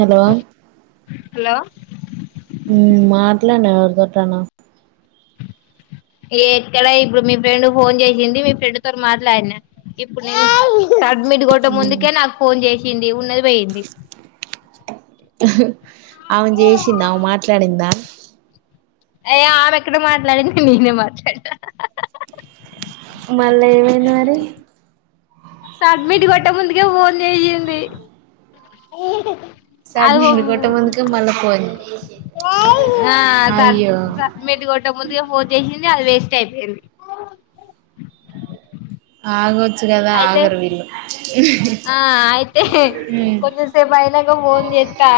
Hello hello మాట్లానే ఎవరితోటన ఎక్కడ ఇప్పుడు మీ ఫ్రెండ్ ఫోన్ చేసింది మీ ఫ్రెండ్ తో మాట్లాడినా ఇప్పుడు నేను ముడిగట ముందుకే నాక్ ఫోన్ చేసి డింఉన్నది పోయింది. ఆమె చేసిందా మాట్లాడిందా అయ్యె ఆమె ఎక్కడ మాట్లాడింది నేనే మాట్లాడ మల్ల ఏమన్నారి. సబ్మిట్ కొట్టే ముందుకే ఫోన్ చేసింది. అది సడ్మిట్ కొట్టమందుకే మళ్ళా పోయింది ఆ కట్ అయ్యో మటి కొట్టక ముందుగా ఫోన్ చేసింది. అని అది వేస్ట్ అయిపోయింది. ఆగో చ్చుగదా అయితే ఆగరవీళ్లు ఆ అయితే మ్మ్ కొంచెం సేపు అయినాక ఫోన్ చెస్తా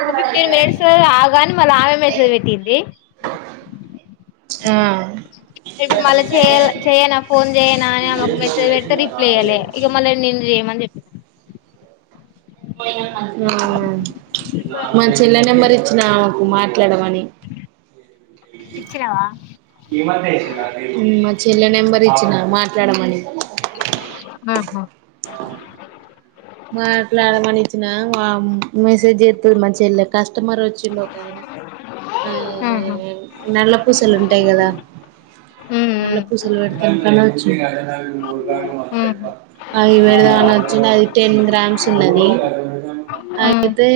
ఒక ఫిఫ్టీన్ మినిట్స్ ఆగాని మ మేసేజ్ పెట్టింది ఆ ఇప్పుడు మళ్ళీ చేయాల చెయనా ఫోన్ చేయనా అని ఆమెకు మెసేజ్ పెడితే రిప్లై అయ్యాలే ఇగా మళ్ళ నిన్ను చేయమని చెప్ [inaudible] మా చెల్లె నెంబర్ ఇచ్చినా ఆమ్ కుమార్ ట్లామని, ఇచ్చినవా మా చెల్లె నెంబర్ ఇచ్చిన మాట్లాడమని ఆహా మాట్లాడమని ఇచ్చిన మా మెసేజ్ చెత్తది మా చెల్లె కష్ మరు వచ్చిండు ఒక ఆయన. ఆయన ఆహా నల్ల పూసలు ఉంటాయి కదా, నల్ల ఉమ్ పూస ఆడికి ఉమ్ పెడదాం అచ్చిండు అది టెన్ గ్రామ్స్ ఉన్నది ఉమ్ అయితే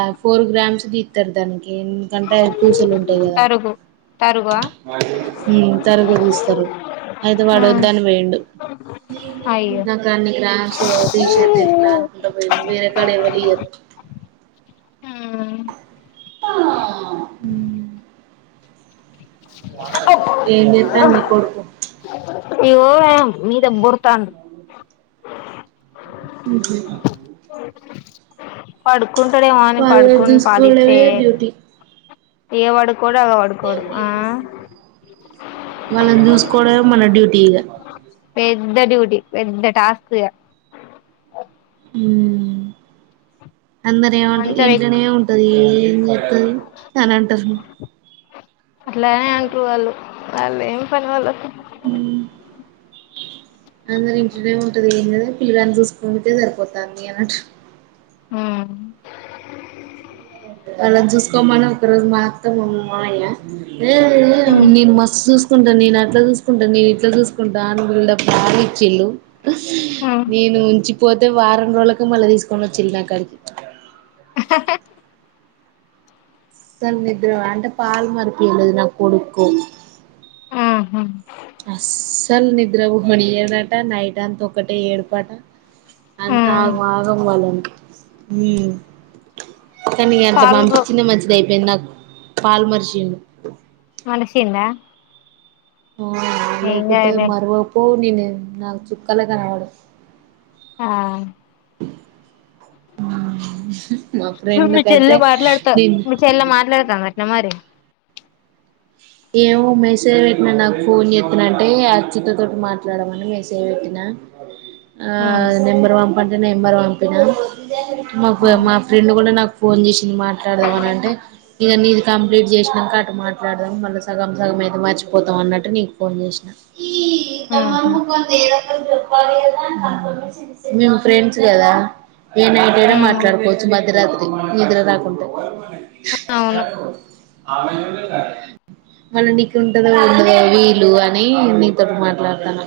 ఆ ఫోర్ గ్రామ్స్ తిత్తారు దానికి ఎందుకంటే పూసలు ఉంటాయి కదా. తరుగు తరుగువా ఉమ్ తరగు తీస్తారు అయితే వాడు వద్దని పోయిండు అయ్యో నాకు అన్ని క్రాస్ టీషర్ వేర కడ ఎవళ్ళియ్యారూ ఊ ఆ ఏం చేత్తండు నీ కొడుకు ఇగో ఏమో మీద బోర్రుతాండు పడు కుంటాడేమో అని వాళ్ళని పడుకోని పాలిస్తే చూసుకోవడమే డ్యూటీ ఏ వాడు వాళ్ళని చూసుకోవడమే మన డ్యూటీ ఇగ పెద్ద డ్యూటీ పెద్ద టాస్క్ ఇగ హుమ్ అందరు ఏమంటారు మంచం ఎక్కి ఇంట్లనే ఉంటది ఏం చెత్తది అని అంటారు అదేం పని వాళ్లకు అందరు ఇంట్లోనే ఉంటది ఏమీలేదు పిల్లగాని చూసుకుంటే సరిపోతంది అని అంటారు ఆ అలా చూసుకోమను ఒక రోజు మాత్త మా మామయ్యా ఏ ఏ ఉమ్ నేను మస్త్ చుస్ కుంటా నేను అట్లా చూసుకుంటా నేను ఇట్లా చూసుకుంటా అని బిల్డప్ బాగా ఇచ్చిన్లు నేను ఉంచి పోతే వారం రోజులకి మళ్ళీ తీసుకొని ఒచ్చిన్లు నా కాడికి అసల్ నిద్ర అంటే పల్ మరిపియ్యలేదు నా కొడుకు ఉహు అస్సలు నిద్ర పోనియడు అట నైట్ అంతా ఒకటే ఏడుపాట అంత ఉమ్ ఆగ ఆగం వాళ్ళం హ్మ్ కానీ అంత పాలు పో పంపించింది మంచిది అయిపోయింది నాకు పాల్ మర్చిండు మానేసిండా ఆ లేకపోతే మరువపో నేను నాకు చుక్కలు కనవడు ఆ హ్మ్ నువ్వు మీ చెల్ ల మాట్లాడుతా మీ చెల్ల మాట్లాడుతందా నమ్ మరి. ఏమో మెసేజ్ పెట్టినా నాకు ఫోన్ చేస్తనంటే అచితతోటి మాట్లాడమని మెసేజ్ పెట్టినా. ఆ ఉమ్ నెంబర్ వన్. పంటేనే నెంబర్ పంపిన మాకు మా ఫ్రెండ్ కూడా నాకు. పోన్ జేసి. మాట్లాడదాం మని అంటే ఇక నీది కంప్లీట్ చేసినాక అట మాట్లాడదం మళ్ళ. సగం సగం అయితే మర్చిపోతాం అన్నట్టు నీకు ఫోన్ చేసిన. ఈ దొంగ ఉహు మొకం ది ఏదో మేము ఫ్రెండ్స్ కదా ఏనైటైనా ఉమ్ మాట్లాడుకోవచ్చు మధ్యరాత్రి నిద్ర రాకుంటే. [inaudible] అవును ఆ మూరు దాటి. మళ్ళ నీకు ఉంటందో ఉండదో వీలు అని నీతోని మాట్లాడతన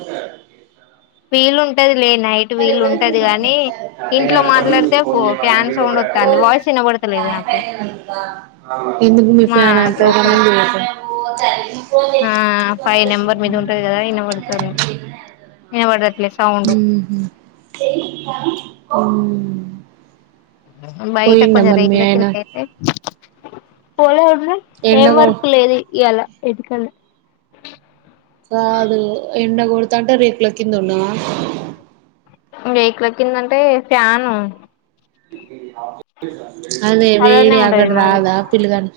వీల్ ఉంటది. లే నైట్ వీలు ఉంటది గాని ఇంట్లో మాట్లాడితే ఫో ఫ్యాన్ సౌండ్ వత్తాంది వాయిస్ వినబడతలేదు నాకు ఎందుకు మీ మా ఫ్యాన్ లోపల అంతగనం తిరుగుతు ఓ చదివి. ఆ ఫై నెంబర్ మీద ఉంటది కదా ఇ నెంబర్ తోని ఇనపడ్ హ్మ్ హు హ్మ్ బయట కొంచెం రేకుల కింద అయితే పోలే. ఎండ ఎం కొ వర్క్ లేదు ఇయాల [unintelligible] కిందున్నావా. బేక్ల కిందంటే ఫ్యాను. [inaudible] అదే చల్లనే వేడి అక్కడ ఉంటది మాది రాదా పిల్లగని.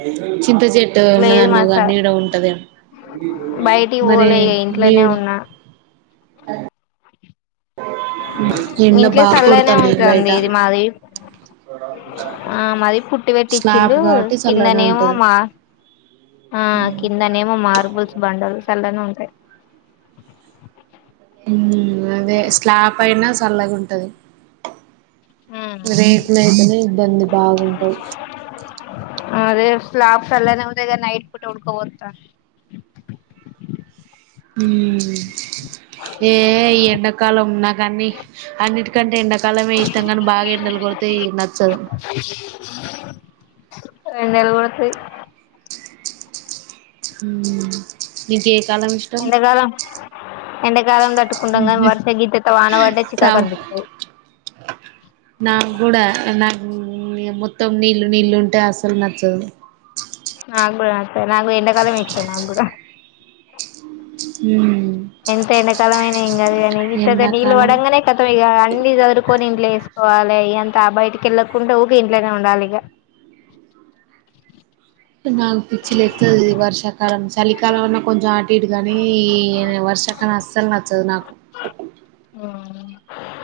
అయితే. చింత చెట్టు ఉన్నది లేదు మా అన్నవు గా స నీడ ఉంటద బయటికి మరి పోలే ఇగ ఇంట్లోనే నీడ. ఉన్నా అ. ఇంట్లో బాగా చల్లగనే కొడతాంది ఉంటది. బయట ఇది మాది ఆ మాది పుట్టి పెట్టి స్లాబ్ చిల్లు కాబట్టి చల్లనే కిందనేమో, ఉంటది మా ఆ కిందనేమో మార్బుల్స్ బండల్స్. చల్లగనే ఉంటాయి. హుహుమ్. అదే స్లాప్ అయినా. చల్లగ ఉంటది. ఉమ్ ఉమ్ రేపు నైతేనే ఇబ్బంది బాగుంది. అదే స్లాబ్స్ అలానే ఉంటాయి గాని నైట్ పూట ఉడ్కపోతాంది. ఏ ఈ ఎండాకాలం నాక అన్ని అన్నిటికంటే, ఎండాకాలమే ఇష్టం కానీ, బాగా ఎండలు కొడితే నచ్చదు. ఎండలు కొడుతాయ్ హ్మ్ ఏ చాలా ఇష్టం ఎండ క్ కాలం తటుకుంటం వర్ష గీతతో వానపడ్డ చికాకు సామ్ అనిపిస్తది నాకు గూడా నాకు మొత్తం నీళ్ళ నీళ్ళు ఉంటే అసలు నచ్చదు. నాగూడ అక్క నాకు ఎండ కాలమే ఇష్టం నా కూడ ఉమ్ ఎంతై నా కథ విని ఇం దు కానీ ఇంత నీళ్ ఎండాకాలం పడంగానే కథం ఇగ అన్ని చదురుకొని ఇంట్లో వేసుకోవాలి. అంతా బయటికి వెళ్ళకుండ ఊక ఇంట్లోనే ఉండాలిక నాకు పిచ్చిలేత్తది వర్షా లం చలి కాలం అన్న కొంచెం ఆ డు కానీ వర్షకాలం అసలు నచ్చదు నాకు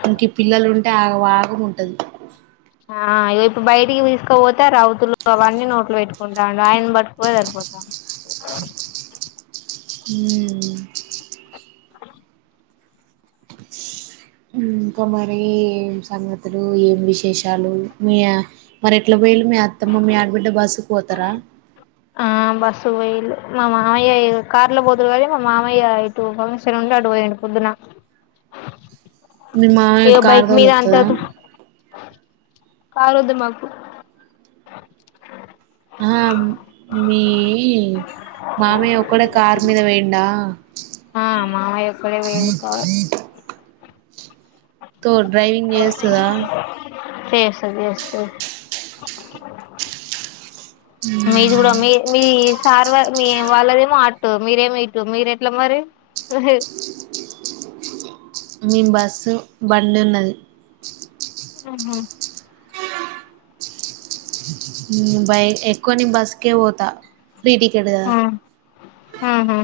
ఇంక ఈ పిల్లలు ఉంటే ఆగ వాగము ఉంటది ఆఎపు బయటికి తీసుకపోతే రౌతులు అవన్నీ నోట్లో పెట్టుకుంటాండు. ఆయన పట్టుకొనేది సరిపోతాంది. హు హ ఇంకా మరి ఏం సంగతులు ఏం విశేషాలు మీ మరి ఎట్లా పోయిలు మీ అత్తమ్మ మీ ఆడబిడ్డ బాసు పోతరా ఆ బస్సు పోయిలు మా మామయ్య కార్ లో పోతురు కానీ, మా మామయ్య ఇటు ఫంక్షన్ ఉంటే అటు పోయండు పొద్దున. మీ మామయ్య ఇగ కార్ బైక్ తోలేకి మీద వత్తదా. కారుద్ మాకు ఆ మీ మామయ్య ఒక్కడే కార్ మీద పోయిండా ఆ మామయ్య ఒక్కడే పోయిండు కార్ తో డ్రైవింగ్ చేస్తదా చేస్త చేస్తది మీది కూడా మీ మీ సార్ వా మీ వాళ్ళదిమో అట్ మీరే మో ఇటు మీరు ఎట్లా మరి హ్ మీమ్ బస్సు బండి ఉన్నది ఉహు ఉమ్ బైక్ ఎక్కువ నే బస్కే పోతా ఫ్రీ టికెట్ కదా హా హ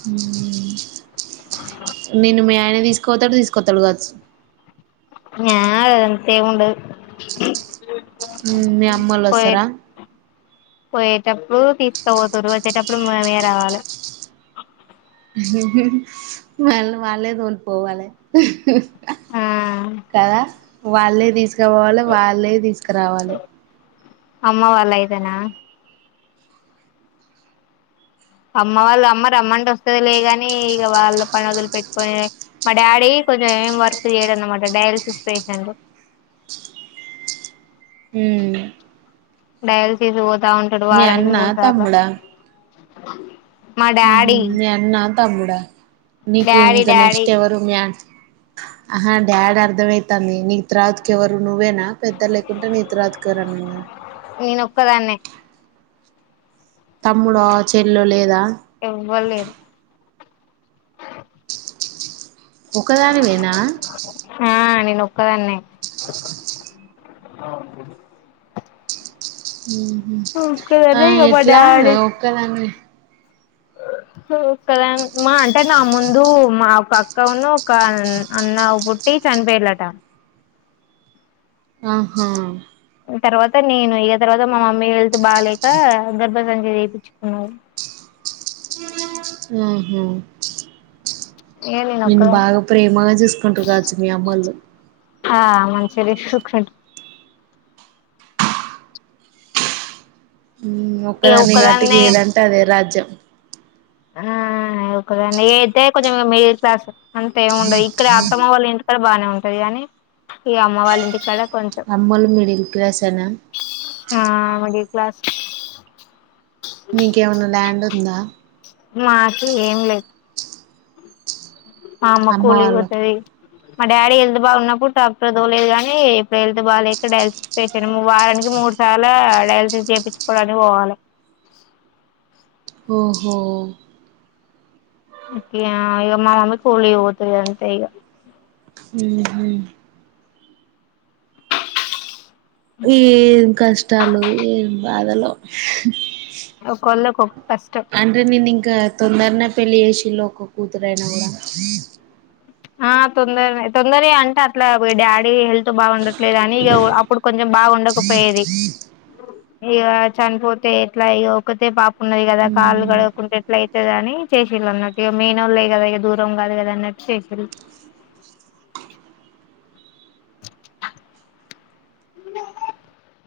హుమ్ నిన్ను మీ ఆయన తీసుకోతాడు తీసుకొత్తడు కాచ్ ఆ అంతెమ్ ఉండదు ఉమ్ మీ అమ్మోళ్ళు పోయే వస్తర పోయేటప్పుడు తీసుక పోతరు వచ్చేటప్పుడు మనమే రావాలె ఉహ్ హు వాళ్ళు వాళ్ళే తోలి పోవాలె ఆ కదా వాళ్ళే తీసు తీసుకోవాలె వాళ్ళే తీసుకురావాలె అమ్మ వాళ్ళు ఇతేనా అమ్మ వాళ్ళు అమ్మ రమ్మంటే వస్తుది లే కాని, ఇక వాళ్ళు పని వదిలి పెట్టుకొని మా డాడీ కొంచెం ఏమి వర్క్ చేయడు అన్నమాట డయాలసిస్ పేషెంట్ డయాలిసిస్ పో మీ అన్న తమ్ముడా మా ఉహు డాడీ మీ అన్న తమ్ముడా నీకు డాడీ ఇంకా డాడీ నెక్స్ట్ఎవరు మ్యా ఆహ డాడ్ అర్ధంమైతాంది నీకు త్రావాతక్ ఎవరు నువ్వేనా పెద్ద లేకుంటే నీ తర్వాత ఇంకా ఎవరైనా ఉన్నారా నేను ఒక్కదాన్నే తమ్ముడా చెల్లో లేదా ఎవ్వరు లేరు ఒకదానివేనా ఆ నేను ఒక్కదాన్నే ఉహు ఒక్కదాన్నే ఇగ మా ఎట్లా ఒక్కదాన్ని ఆ కద మా అంటే నా ముందు మా ఒక అక్క ఉన్ ఒక అన్న పుట్టి చనిపోయిలట ఆహా తర్వాత నేను ఇ తర్వాత మా మమ్మీ వె బాలేక గర్బస గంజి చేపించుకున్నాను ఏమ హ్మ్ హ్మ్ ఇగ నేను నిన్ను ఒక్కదాన్ని బాగా ప్రేమగా చూసుకుంటారు కావచ్చు మీ అమ్మల్లు ఆ మంచి రిసీక్షాన్ ఇగ ఒక్కదాన్ని గాబట్టి ఒక్కదాన్నే ఏదంటే అదే రాజ్యా పజం [unintelligible] ఆ ఒక్కదాన్నె ఎయితే కొంచెం మిడిల్ క్లాస్ అంతే ఏమి ఉండదు ఇక్కడ అత్తమ్మ వాళ్ళ ఇంటికాడ బాగానే ఉంటది కాని ఈ అమ్మ వాళ్ళ ఇంటికాడ కొంచెం అమ్మాల్లు మిడిల్ క్లాస్ నా ఆ మిడిల్ క్లాస్ మీకువున్నా ల్యాండ్ మ్ ఉందా మాకి ఏం లేదు [unintelligible] ఆమా అమ్మ కూలి వాళ్ళకు పోతాది మా డాడీ హెల్త్ బాగా ఉన్నప్పుడు ట్రాక్టర్ తొల్లెదు కాగానీ ఇప్పుడు హెల్త్ బాగా లేక డయాలసిస్ పేసండి వారానికి మూడు సార్ డయాలసిస్ చేయించుకోవడానికి పోవాలి ఓహో ఒకే ఇక వాళ్ళ అమ్మ వాళ్ళు కూలీకి పోతాది అంతే ఇక వుహూ ఏం కష్టాలొ ఏమో బాధలో ఓ కొన్నాకొ తండ్రిని మింకాత్ తొందరనే పెళ్ళి చెసిండురు ఒక్క కూతురయిన కూడా ఆ తొందరె తొందరె అంటే అట్లా డాడీ హెల్త్ బాగుండట్లేదు అని ఇక అప్పుడు కొంచెం బాగుండకపోయేది ఇక చనిపోతే ఎట్లా ఇక ఒకతే పాప ఉన్నవి కదా కాలు కడకుంటే ఎట్లా అయితేగాని చేసేయళ్ళా అన్నట్టు గా ఇక మయినోళ్లే లే కదా ఇక దూరం కాదు కద అన్నట్టు వచ్చెస్తారు అ